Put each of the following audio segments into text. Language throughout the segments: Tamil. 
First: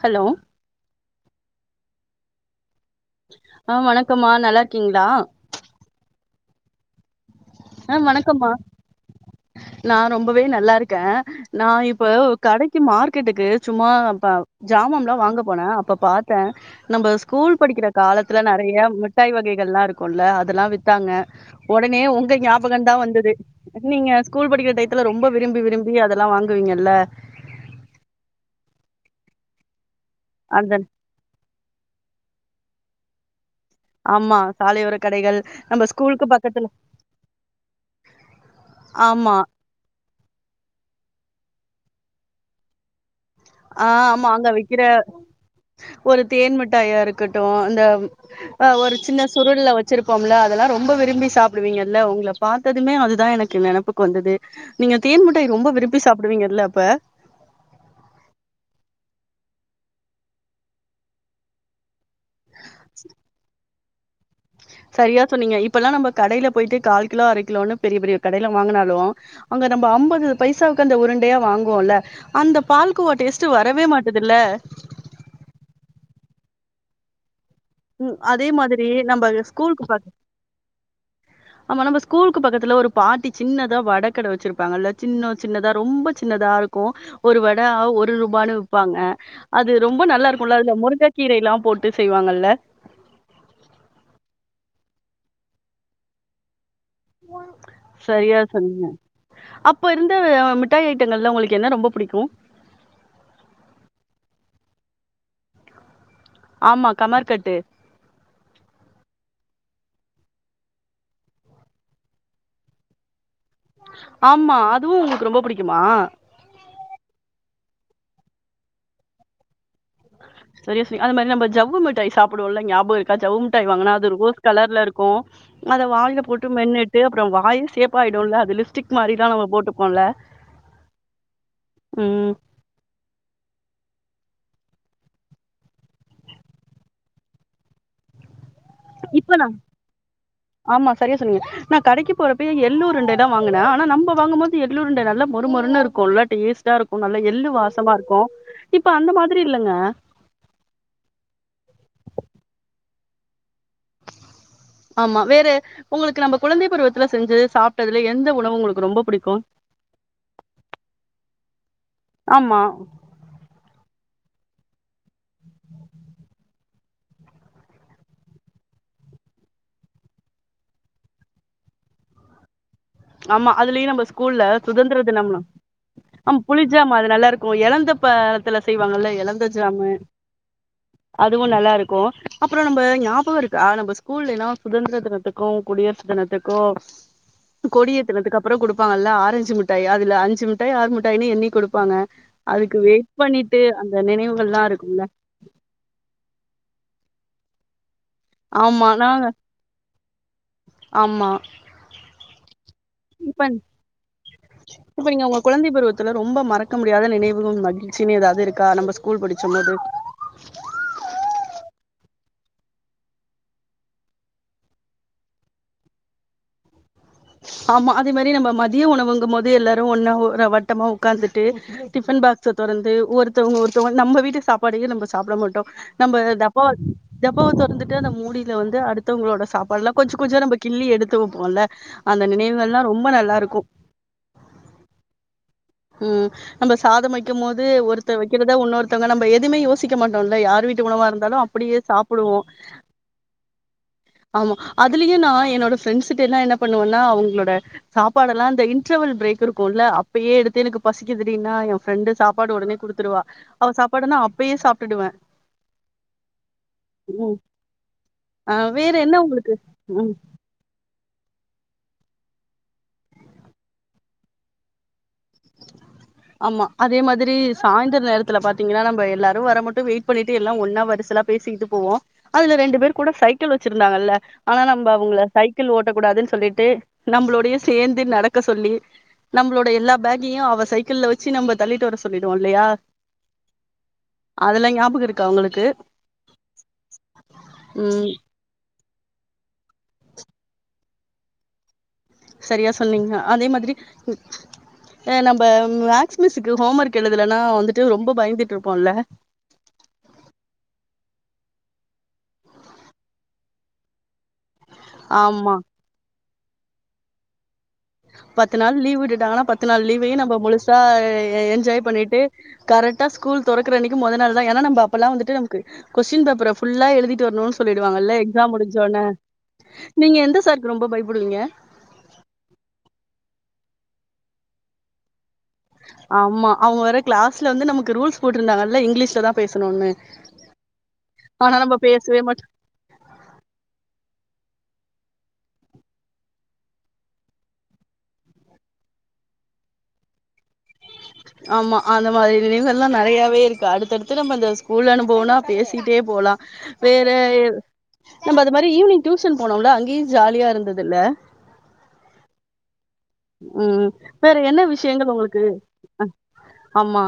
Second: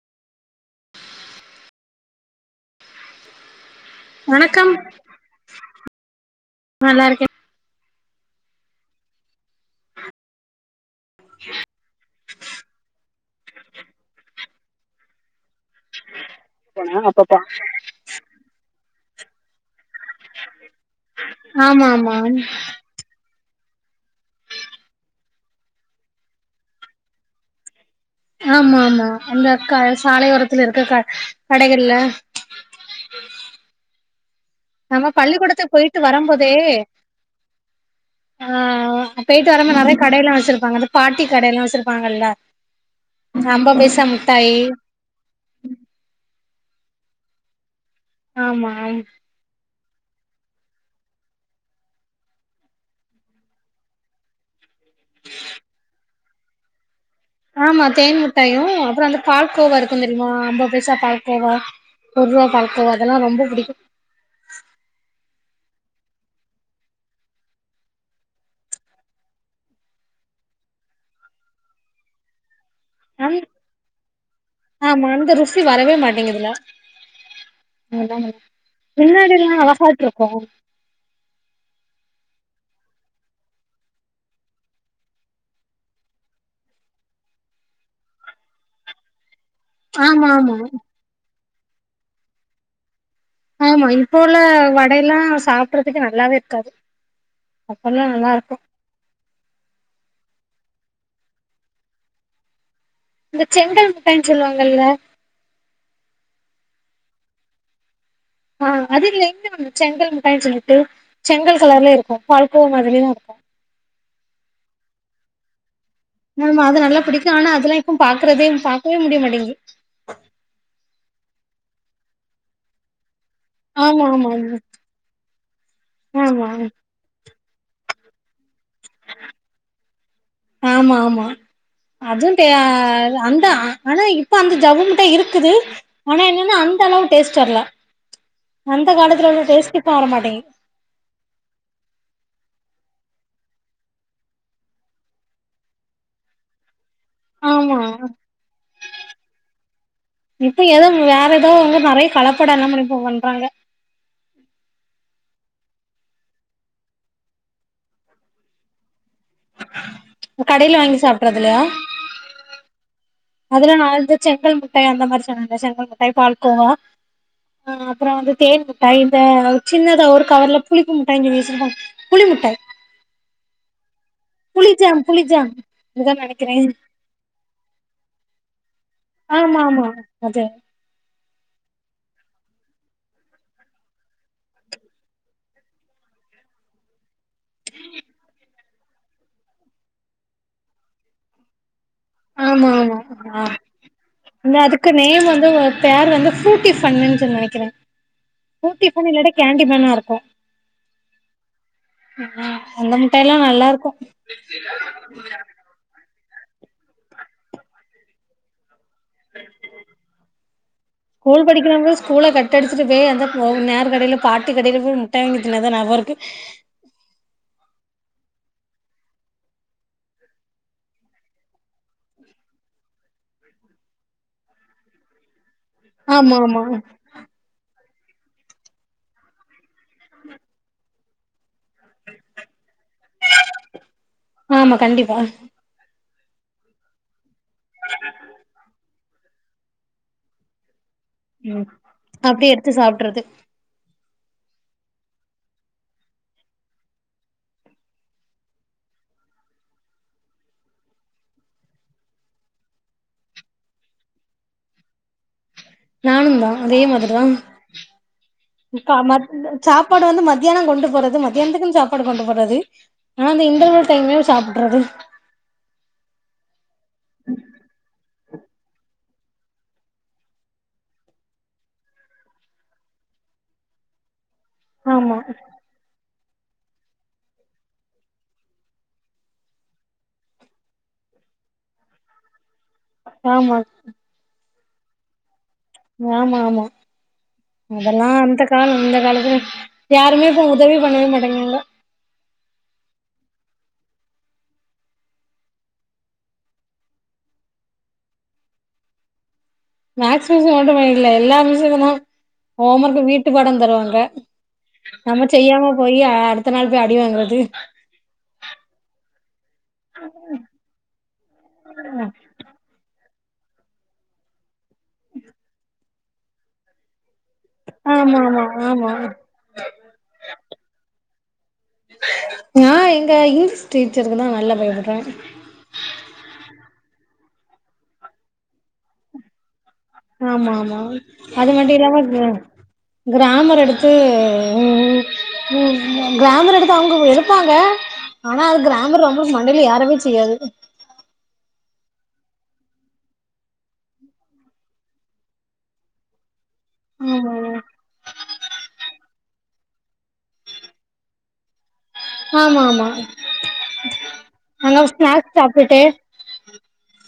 ஹலோ ஆ வணக்கம்மா நல்லா வணக்கம் இருக்கீங்ளா நல்லா இருக்கே ஆ வணக்கம்மா நா ரொம்பவே நல்லா இரு க நா இப்ப கடெக்கி மார்க்கெட்டுக்கு சும்மா ப ஜாமான்லா வாங்க போனே அப்ப பாத்தே நம்ம ஸ்கூல் படிக்கிற காலத்துல நறையா முட்டாய் வகைகள் ல்லா இருக்கூல்ல அதெல்லா வித்தாங்க ஆமா ஒடனே ஆமா உங்க ஞாபகொந்தா வந்துது நீங்க ஸ்கூல் படிக்கிற டைய்த்துல ரொம்ப விரும்பி விரும்பி அதெல்லா வாங்குவீங்க இல்ல ஆமா ஆமா அந்த அக்கா சாலையோரத்துல அந்த இருக்க க கடைகள்ல ஆமா சாலையோர நம்ம கடைகள் பள்ளிக்கூடத்து நம்ம போயிட்டு ஸ்கூலுக்கு வரும்போதே பக்கத்துல ஆ ஆமா போயிட்டு வரம் போ நெறைய கடையெல்லா வெச்சிருப்பாங்க அந்த பாட்டி கடையெல்லா வெச்சிருப்பாங்கல்ல அம்பது ஆ பைசா ஆமா அங்க முட்டாயி விக்கிற ஒரு தேன் மிட்டாயா இருக்கட்டு அந்த அ ஆமா ஒரு சின்ன சுருள்ல்ல வெச்சிருப்போம்ல அதெல்லா ரொம்ப விரும்பி சாப்பிடுவீங்கல்ல உங்கள பாத்ததுமே அதுதா எனக்கு நெனப்புக்கு வந்தது நீங்க தேன் மிட்டாய் ரொம்ப விரும்பி சாப்டுவீங்கல்ல அப்ப ஆமா தேன் மிட்டாயு அப்புறோ அந்த பால்கோவா இருக்கு தெரியுமா அம்பபைசா பால்கோவா ஒரு ரூவா பால்கோவா அதெல்லா ரொம்ப புடிக்கு சரியா சொன்னீங்க இப்பெல்லா நம்ம கடையில போயிட்டு கால் கிலோ அர கிலோன்னு பெரிய பெரிய கடைல வாங்குனாலு அங்க நம்ம அம்பது பைசாவுக்கு அந்த உருண்டையா வாங்குவோல்ல அந்த பால் கோவா அந் டேஸ்ட் வரவே மாட்டதுல்ல ஆமா அந்த ருசி ருசி வரவே மாட்டேங்குதுல ம் ஆ அதே மாதிரி நம்ம பின்னாடி எல்லா ஸ்கூலுக்கு பக் அழகாயிட்டுருக்கோ ஆமா நம்ம ஸ்கூலுக்கு பக்கத்துல ஒரு பாட்டி சின்னதா வடகட வெச்சிருப்பாங்க இல்ல சின்ன சின்னதா ரொம்ப சின்னதா இருக்கு ஒரு வட ஒரு ரூபான்னு விப்பாங்க அது ரொம்ப ஆமா நல்லா ஆமா இருக்கும்ல அதுல முருங்க கீரை எல்லா போட்டு செய்வாங்கல்ல ஆமா இப்போ உள்ள வடை எல்லா சாப்புட்றதுக்கு நல்லாவே இருக்காது அப்பல்லா நல்லா சரியா இருக்கு சொன்னீங்க. அப்ப இருந்த மிட்டாய் ஐட்டங்கள்ல உங்களுக்கு என்ன ரொம்ப புடிக்கு இந்த செங்கல் முட்டாய்னு சொல்லுவாங்கல்ல ஆமா கமர்‌ கட்டு ஆ அது இல்ல இன்னொன்னு செங்கல் முட்டாயினு சொல்லிட்டு செங்கல் கலர்லயே இருக்கு பால்கோ மாதிரியே தா இருக்கு ஆமா அதுவு உங்களுக்கு ரொம்ப புடிக்குமா ஆமா அது நல்ல புடிக்கு ஆனா அதெல்லா இப்போ பாக்குறதே பாக்கவே முடியமாட்டேங்குது சரியா சொனிங் அது மாதிரி நம்ம ஜவ்வு மிட்டாய் சாப்டுவோல்ல ஞாபகோ இருக்கா ஜவ்வு ஜவ்வு மிட்டாய வாங்குனா ஆமா அது ஆமா ரோஸ் கலர் இருக்கு அத வாயில ஆமா போட்டு மென்னுட் சே அப்றோ வாயே சேப்பாயிடும்ல அது லிஸ்டிக் மாரிதா நம்ம போட்டுப்போம்ல அது ம். ‌ தே அந்தா ஆனா இப்ப அந்த ஜவ்வுமிட்டாயி இருக்குது ஆனா என்னன்னா அந்த அளவு டேஸ்ட் வர்ல அந்த காலத்துல உள்ள இப்ப டேஸ்டி இப்ப வர மாட்டேங்குது ஆமா செரியா சொன்னீங்க நா கடைக்கு போறப்ப எள்ளுருண்டய வாங்குன நம்ம வாங்கும்போது எள்ளுருண்ட நல்ல மொறு மொறுன்னு இருக்கும்ல டேஸ்ட் டா இருக்கு நல்ல எள்ளு ஆமா வாசமா இருக்கு இப்ப அந்த மாதிரி இல்லங்க இப்ப ஏதோ வேற ஏதோ வந்து நெறைய கலப்படோ எல்லா இப்ப பண்றாங்க ஆமா வேற உங்களுக்கு நம்ம குழந்தை பருவத்துல செஞ்சி சாப்டதுல எந்த உணவு உங்களுக்கு ரொம்ப புடிக்கு கடையில வாங்கி சாப்றதுலயா ஆமா அதுல நா வந்து செங்கல் முட்டாய் அந்த மாரி சொன்னல்ல செங்கல் முட்டாய் பால்கோவா ஆ அப்றோ வந்து தேன் முட்டாய் இந்த சின்னதா ஒரு கவர்ல புளிப்பு முட்டாயின்னு சொல்லி வெச்சிருப்பாங் புளி முட்டாய் ஆமா அதுலயே நம்ம ஸ்கூல்ல சுதந்திர புளிஜாம் தினம்லா புளிஜாம் அதுதா ஆம் நெனைக்கிறே புளிஜாம் ஆமா அது நல்லா இருக்கு எலந்த பழத்துல செய்வாங்கல்ல எலந்த ஆமா ஆமா ஜாமு அது அதுவு நல்லா இருக்கு அப்பறோ நம்ம ஞாபகம் இருக்கா நம்ம ஸ்கூல்ல ஏன்னா சுதந்திர தினத்துக்கு உன்குடையே சுத்துனதுக்கு கொடியேத்துனதுக்கு அப்பறோ கொடுப்பாங்கல்ல ஆரஞ்சு மிட்டாய் அதுல அஞ்சு மிட்டாய் ஆறு மிட்டாய்னு எண்ணி குடுப்பாங்க ஆமா அதுக்கு ஆமா வெயிட் பண்ணிட்டு அந்த நினைவுகள்ல்லா இருக்கும்ல ஹஸ்பேண்ட் வந்து ஒர்க் பேர் வந்து ஃபூரூட்டி ஃபன்னு சொல்லி நெனைக்கிறேன் ஆமா ஃபூரூட்டி ஃபன் இல்ல கேண்டி மேன்னா இருக்கும் ஆம்மா ஆ ஆ அந்த மிட்டாய எல்லா நல்லா இருக்கும் த்துல ரொம்ப மறக்க முடியாத நினைவு மகிழ்ச்சின்னு எதாவது இருக்கா நம்ம ஸ்கூல் படிச்சபோது ஸ்கூல் படிக்கிறவ ஸ்கூலை கட்டடிச்சுட்டு போய் அந்த நேர் கடையில பாட்டி கடையில போய் முட்ட வாங்கி தின்னது தான் ஞாபகம் இருக்கு ஆமா அதே மாதிரி நம்ம மதியம் உணவுங்கும் போது எல்லாரும் ஒன்னா வட்டமா உட்காந்துட்டு டிஃபன் பாக்ஸ் தொரந்து ஒருத்தவங்க ஒருத்தவங்க நம்ம வீட்டு சாப்பாடையே நம்ம சாப்ட மாட்டோம் நம்ம ஆமா ஆமா டப்பாவ டப்பாவை தோறந்துட்டு அந்த மூடியில வந்துடாடு அடுத்தவங்களோட சாப்பாடெல்லாம் கொஞ்சம் கொஞ்சம் நம்ம கிள்ளி எடுத்துவப்போம்ல அந்த நினைவுகள் எல்லாம் ரொம்ப நல்லா இருக்கும் ஆமா கண்டிப்பா ம் நம்ம சாதம் வைக்கும் போது ஒருத்தர் வைக்கிறதா ஒன்னொருத்த வங்க நம்ம எதுவுமே யோசிக்க மாட்டோம்ல்ல யார் வீட்டு உணவா இருந்தாலும் ம் அப்டியே சாப்பிடுவோம் அப்டியே எடுத்து சாப்ட்றது ஆமா அதுலயு நா என்னோட ஃரெண்ட்ஸ்ட்ட எல்லாம் என்ன பண்ணுவேன்னா அவங்களோட சாப்பாடெல்லா அந்த இண்ரவல் பிரேக் இருக்கும்ல்ல அப்பயே எடுத்து தெனுக்கு பசிக்குதுடின்னா என் ஃப்ரெண்டு சாப்பாடு உடனே கொடுத்துருவா அவ சாப்பாடுனா அப்பயே சாப்ட்டுவேன் நானு தான் அதே மாதி தான் ஆ வேற கா என்ன மத் உங்களுக்கு சாப்பாடு ம் வந்து மத் மத்தியானம் கொண்டு போறது மத்தியானத்துக்குன்னு சாப்பாடு கொண்டு போறது ஆனா அந்த இடர்வல் டைம்கே சாப்டுறது ஆமா அதே மாதிரி சாந்திர நேரத்துல பாத்தீங்கன்னா நம்ம எல்லாரும் வர மட்டும் வெயிட் பண்ணிட்டு எல்லா ஒன்னா வரிசலா பேசிக்கிட்டு போவோம் அதுல ரெண்டு பேர் கூட சைக்கிள் வச்சிருந்தாங்க ஆனா நம்ம ஆமா அவங்க சை க்கிள் ஓட்டக் கூடாதுன்னு சொல்லிட்டு நம்மளோடயே சேந்து நடக்க சொல்லி நம்மளோட எல்லா பேக்கயு அவ சைக்கிள்ல வச்சு நம்ம தள்ளிட்டு வர சொல்டுவோ இல்லயா ஆமா அதெல்லா ஞாபக இருக்கா ஒங்களுக்கு ஆமா ஆமா அதெலா ம் அந்த காலோ இந்த காலத்துல யாருமே இப்ப உதவி பண்ணவே மாட்டேங்றாங்க செரியா சொன்னீங்க அதே மாதிரி ம் ஆ நம்ம மேக்ஸ்மிஸுக்கு ஹோம் ஒர்க் எழுதுலனா வந்துட்டு ரொம்ப பயந்துட்டு இருப்போல மேக்ஸ் மிஸ்ஸு மட்டுமில்ல எல்லா மிஸ்ஸுக்குதா ஹோம் ஒர்க் வீட்டு பாடம் தருவாங்க நம்ம ஆமா செய்யாம போயி அ அடுத்த நாள் போயி அடிவாங்றது பத்து நாள் லீவ் விட்டுட்டாங்கனா பத்து நாள் லீவையுநம்ம முழுசா என்ஜாய் பண்ணிட்டு கரெக்டா ஸ்கூல் தொறக்கற அன்னக்கு மொத நாள் தான் ஏன்னா நம்ம அப்பல்லா வந்துட்டு நமக்கு கொஸின் பேப்பர ஃபுல்லாக எழுதிட்டுரணு சொல்லிடுவாங்கல்ல ஆமா ஆமா எக்ஸாம் ஆமா முடிஞ்சோன நீங்க எந்த சாருக்கு ரொம்ப பயப்படுவீங்க நா எங்க இங்கிலீஷ் டீச்சருக்கு தா நல்லா பயபடுவே ஆமா அவுங்க வேற கிளாஸ்ல வந்து நமக்கு ரூல்ஸ் போட்ருந்தாங்கல்ல இங்கிலீஷ்ல தா பேசணுன்னனு ஆமா ஆமா அது மட்டுஇல்லாம பேசவே மாட் கிராமர் எடுத்து உ உ ம் ம் கிராமர் எடுத்து அவுங்க எடுப்பாங்க ஆனா அது கிராமர் ரொம்ப மண்டைல ஏறவே செய்யாது ஆமா அந்தமாரி நினைவுகல்லா நெறையாவே இருக்கு அடுத்தடுத்து நம்ம இந்த ஸகூல் அனுபவன்னா பேசிட்டே போலா வேற ஆமா நம்ம அது மாதிரி ஈவ்னிங் டியூஷன் போனோல அங்கேயு ஜாலியா இருந்துதுல்ல ஆமாமா ம் வேற என்ன விஷியங்கள் ஒங்களுக்கு சாப்டுட்டு ம் ஆமா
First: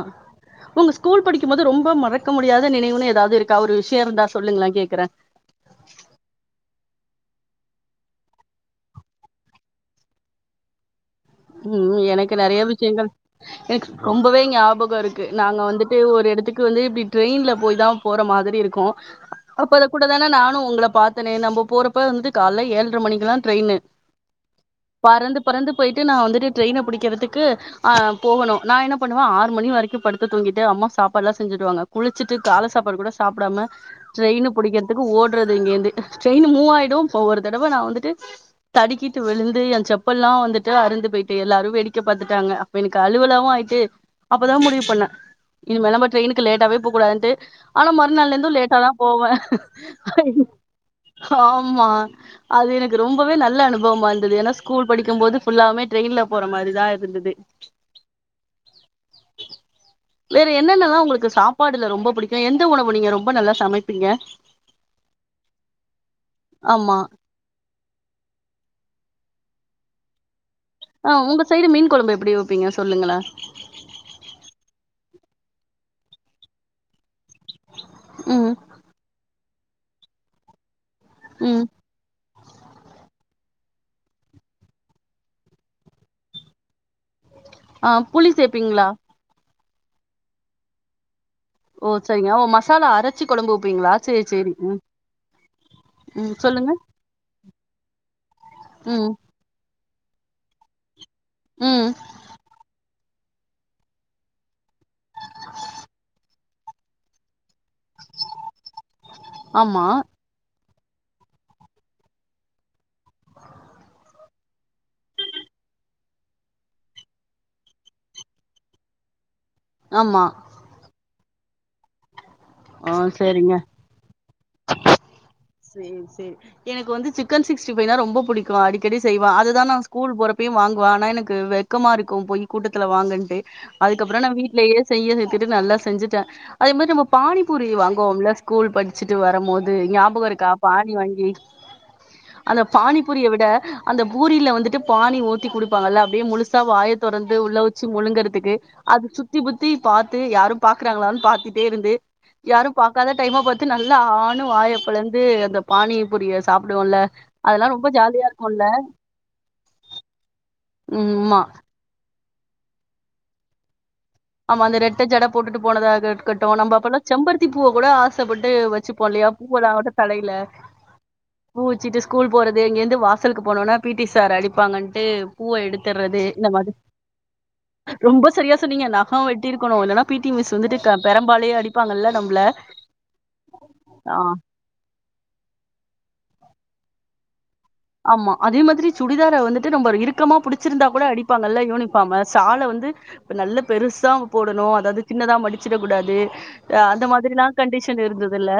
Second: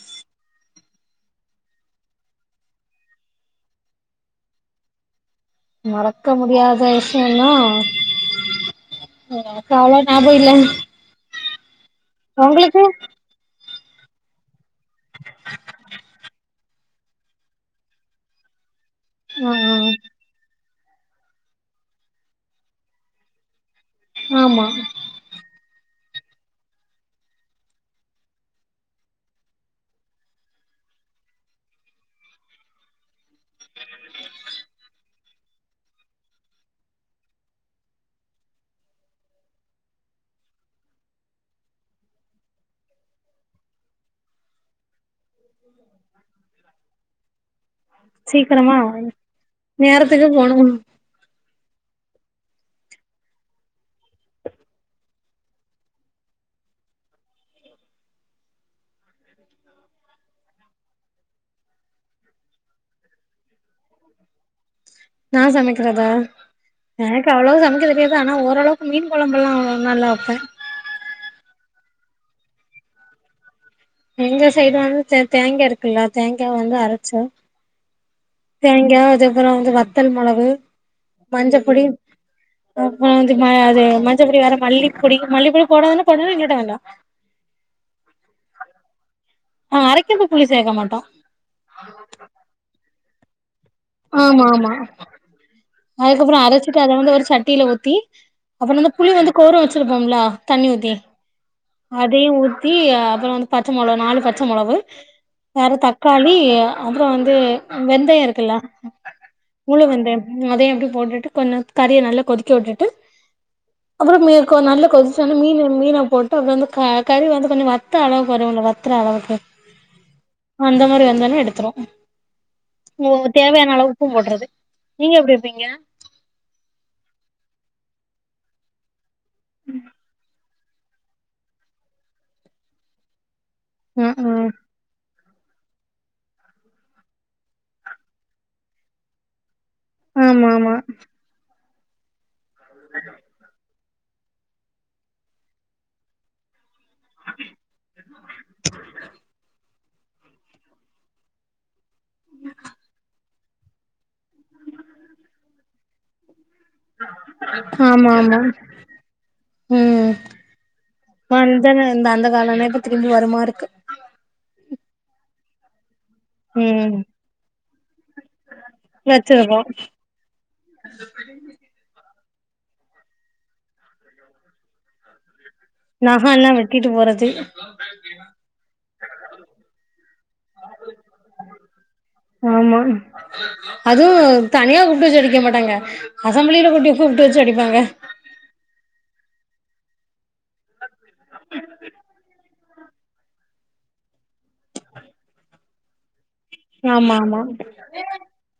ஒங்க ஸ்கூல் படிக்குபோது ரொம்போ மறக்க முடியாத நினைவுன்னு ஏதாது இருக்கா ஒரு விஷியோருந்தா சொல்லுங்ளே கேக்குற மறக்க முடியாத விஷியனா எனக்கு அவ்ளவா ஞாபகோ இல்லிங்க ம் எனக்கு நெறைய விஷயங்கள் எனக்கு ரொம்பவே ஞாப கொ இருக்கு நாங்க வந்துட்டு ஒரு எடத்துக்கு வந்து இப்டி ட்ரெயின்ல போயிதா போற மாதிரி இருக்கு ஆ அப்ப ஆ. அத கூடதான நானு ஒங்கள பாத்தனே நம்ம போறப்ப வந்துட்டு காலல ஏழர மணிக்குல்லா ட்ரெயினு ஆமா பறந்து பறந்து போயிட்டு நா வந்துட்டு ட்ரெயின புடிக்குறதுக்கு ஆ போகணு நா என்ன பண்ணுவே ஆறு மணி வரைக்கு படுத்து தூங்கிட்டு அம்மா சாப்பாட்ல்லா செஞ்சிடுவாங்க குளிச்சிட்டு கால சாப்பாடு கூட சாப்டாம ட்ரெயின புடிக்கிறதுக்கு ஓட்றது இங்கேர்ந்து ட்ரெயின் மூவ் ஆயிடு அப்ப ஒரு தடவ நா வந்துட்டு தடுக்கிட்டு விழுந்து ஏ செப்பல்லா வந்துட் டு அறுந்து போயிட்டு எல்லாரு வேடிக்க பாத்துட்டாங்க அப்ப எனக்கு அழுவலாவு ஆயிட்டு அப்பதா முடிவு பண்ண இனிமேல் நம்ப ட்ரெயினுக்கு லேட்டாவே போ கூடாதுன்ட்டு ஆனா மறுநாள்லேந்து சீக்கிரமா லேட்டாதா போவ நேரத்துக்கு போனு ஹாமா அது எனக்கு ரொம்பவே நல்ல அனுபவமா இருந்துது ஏன்னா ஸ்கூல் படிக்கு போது ஃபுல்லாவுமே ட்ரெயின்ல போற மாரிதா இருந்துது வேற என்னென்னல்லா ஒங்களுக்கு சாப்பாடுல ரொம்ப புடிக்கு எந்த உணவு நீங்க ரொம்ப நல்லா சமைப்பீங்க நா சமைக்ரதா ஆமா நா எனக்கு அவ்ளவா சமைக்க தெரியாது ஆனா ஓரளவுக்கு மீன் கொழம்பல்லா நல்லா வப்ப ஆ ஒங்க சைடு மீன் கொழம்பு எப்டி வைப்பீங்க சொல்லுங்களே எங்க சைடு வந்து தே தேங்கா இருக்குல்ல தேங்காவ வந்து அரைச்சு ம் தேங்கா அதுகப்பறொ வந்து வத்தல் மொளகு ம் மஞ்சப்பொடி ம் ஆ வந்து ம அது மஞ்சப்பொடி வேற மல்லிப்பொடி மல்லிப்பொடி போடதுன்னா போடு இல்லாட்டா வேண்டா ஆ புளி சேப்பிங்க்ளா ஆ அரைக்கபோ புளி சேக்க மாட்டோ ஓ செரிங்க ஓ மசாலா அரச்சி கொழம்பு வப்பீங்களா சேர் சேரி ம் ம் அதுக்கப்றோ சொல்லுங்க அரச்சிட்டு அத வந்து ஒரு சட்டியில ஊத்தி அப்றோ வந்து புளி ம் வந்து கோர வச்சிருப்போம்லா தண்ணி ஊத்தி ம் அதயு ஊத்தி அப்றோ வந் பச்ச மொள நாலு பச்ச மொளவு வேற தக்காளி அப்றோ வந்து வெந்தயோ இருக்குல்ல முழு ஆமா வெந்தயோ அதயு அப்டி போட்டுட்டு கொஞ்சோ கறிய நல்லா கொதிக்க உட்டுட்டு அப்றோ மி கொ நல்ல கொதிச்சன்ன மீனு மீன போட்டு அப்றோந்து க கறி வந்து கொஞ்சோ வத்த அளவு வரும்ல வத் ர அளவுக்கு ஆமா அந்த மாரி வந்தோனே எடுத்துருவோ ஆ ஓ சரிங்க தேவயான அளவு உப்பு போட்றது நீங்க எப்டி வப்பீங்க ம் சேரி எனக்கு வந்து சிக்கன் சிக்ஸ்டி ஃபைனா ரொம்ப புடிக்கு அடிக்கடி செய்வ அதுதா நா ஸ்கூல் போறப் யு வாங்குவ ஆனா எனக்கு வெக்கமா இருக்கு போயி கூட்டத்துல வாங்கன்ட்டு ம் அதுக்கப்றோ நா ம் வீட் லயே செய்ய சேத்துட்டு நல்லா செஞ்சுட்டே அதே மாரி நம்ம பானிபூரி வாங்குவோம்ல ஸ்கூல் படிச்சுட்டு வரும்போது ஞாபகருக் ஆமா ஆமா ங்கி அந்த பானிபூரிய விட அந்த பூரியில வந்துட்டு பானி ஊத்தி குடுப்பாங்கல்ல அப்டியே முழுசா வாய தொறந்து உள்ள வச்சு முழுங்கறதுக்கு அது சுத்தி புத்தி பாத்து யாரு பாக்குறாங்களானு பாத்திட்டே இருந்து யாரு பாக்காத டைமா பாத்து நல்லா ஆணு வாய பொழந்து அந்த பானி புரிய சாப்டுவோம்ல அதெல்லா ரொம்ப ஆமா ஜாலியா ஆமா இருக்குல்ல ம் வந்தன இந்த அந்த காலமா இப்ப திருப்பி வருமா இருக்கு ஆமா அந்த ரெட்ட ஜட போட்டுட்டு போனதாது இருக்கட்டு நம்ம ம் அப்பல்லா செம்பருத்தி பூவ கூட ஆசப்பட்டு வச்சுப்போ இல்லையா வச்சிருக்கோம் பூவலாகட்டு தலையில பூ வச்சுட்டு ஸ்கூல் போறது இங்கேருந்து வாசல்க்கு போனோனா பீட்டி சார் அடிப்பாங்கட்டு பூவ எடுத் தர்றது இந்த நகல்லாம் மாரி வெட்டிட்டு போறது ரொம்ப சரியா சொன்னீங்க நா நகோ வெட்டிருக்கனு இல்லன்னா பீட்டி மிஸ் வந்துட்டு க பெரம்பாலயே அடிப்பாங்கள்ள நம்ள அதுவு தனியா கூப்ட்டு வச்சு அடிக்க மாட்டாங்க அசம்பளியில கூப்ட்டு கூப்ட்டு வச்சு அடிப்பாங்க ஆமா அதே மாதிரி சுடிதார வந்துட்டு நம்ம இருக்கமா புடிச்சிருந்தா கூட அடிப்பாங்கல்ல யூனிஃபார்ம சால வந்து இப்ப நல்ல பெருசா போடணு அதாவது சின்னதா மடிச்சிட கூடாது அ அந்த ஆமா மாதிரிலா ஆமா கண்டிஷன் இருந்ததுல்ல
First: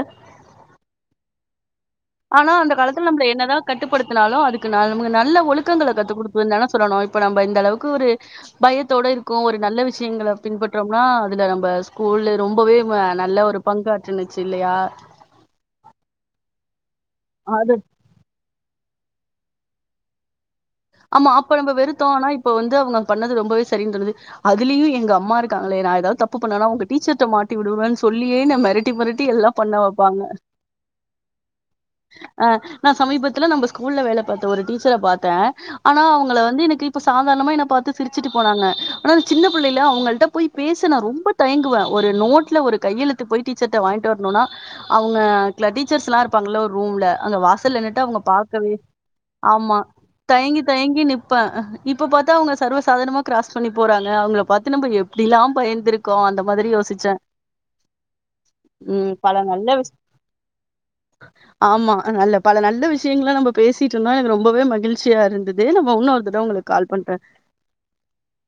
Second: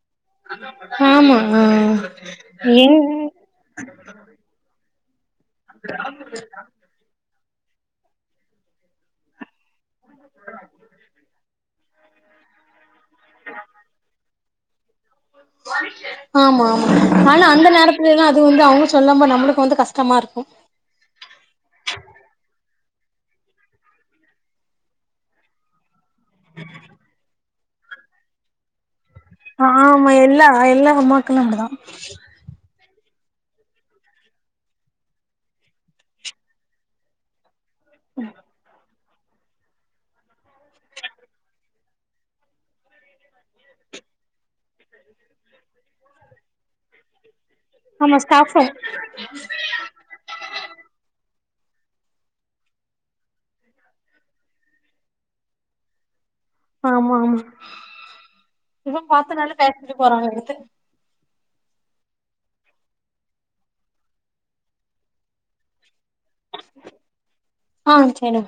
ஆமா ஆ ஆனா அந்த எங் காலத்துல நம்மள என்னதா கட்டுப்படு த்னாலு அதுக்கு ந மு நல்ல ஒழுக்கங்கள கத்து குடுக்கனுதனோ சொல்லணு இப்ப நம்ப இந்த அளவுக்கு ஒரு பயத்தோட ருக்கோ ஒரு நல்ல விஷயங்கள பின்பற்றோம்னா அதுல நம்ப ஸ் கூல்ல ரொம்பவே ம நல்ல ஒரு பங்காற்றுனுச்சு இல்லையா ஆமா ஆமா ஆனா அது அந்த நேரத் துலன்னா அது வந்து அவங்க சொல்லாம நம்மளுக்கு வந்து கஷ்டமா இருக்கு ஆமா அப்ப நம்ம வெறுத்தோ ஆனா இப்ப வந்து அவங்க பண்ணது ரொம்பவே சரின் தோணுது அதுலயு எங்க அம்மா இருக்காங்களே நா ஏதாவது தப்பு பண்ணணா உங்க டீச்சர்ட்ட மாட்டி விடுவேனு சொல்லியே என்ன மெரட் ட்டி மெரட்டி எல்லா பண்ண ஆமா வப்பாங்க எல்லா எல்லா அம்மாக்களு அப்டிதா ஆ நா சமீபத்துல நம்ம ஸ்கூல்ல வேல பாத்த ஒரு டீச்சர பாத்தே ஆனா அவங்கள வந்து எனக்கு இப்ப சாதாரணமா என்ன பாத்து சிரிச்சுட்டு போனாங்க ஆனா சின்ன புள்ளைல அவங்கள்ட போய் பேச நா ரொம்ப தயங்குவே ஒரு நோட்ல ஒரு கையெழு த்து போய் டீச்சர்ட வாங்கிட்டு வரணும்னா அவங்க ள டீச்சர்ஸ்ல்லா இருப்பாங்கள ஒரு ரூம்ல அங்க வாச ல்ல நின்னுட்டு ஆமா அவங்க ஸ்டாஃபு பாக்கவே ஆமா தயங்கி தயங்கி நிப்பே இப்ப பார்த்தா அவங்க சர்வசாதனமா கிராஸ் பண்ணி போறாங்க அவங்க பார்த்த நம்ம எப்டில்லா பயந்துருக் க்கோ அந்த மாதிரி யோசிச்சே இப்ப பார்த்தனால பேசிட்டு போறாங்க எடுத்து ஆமா நல்ல பல நல்ல விஷயங்கள நம்ம பேசிட்டு இருந்தா எனக்கு ரொம்பவே மகிழ்ச்சியா இருந்தேது து நம்ம உன்னு ஒருத்துதா உங்களுக்கு கால் பண்றே ஆ சரி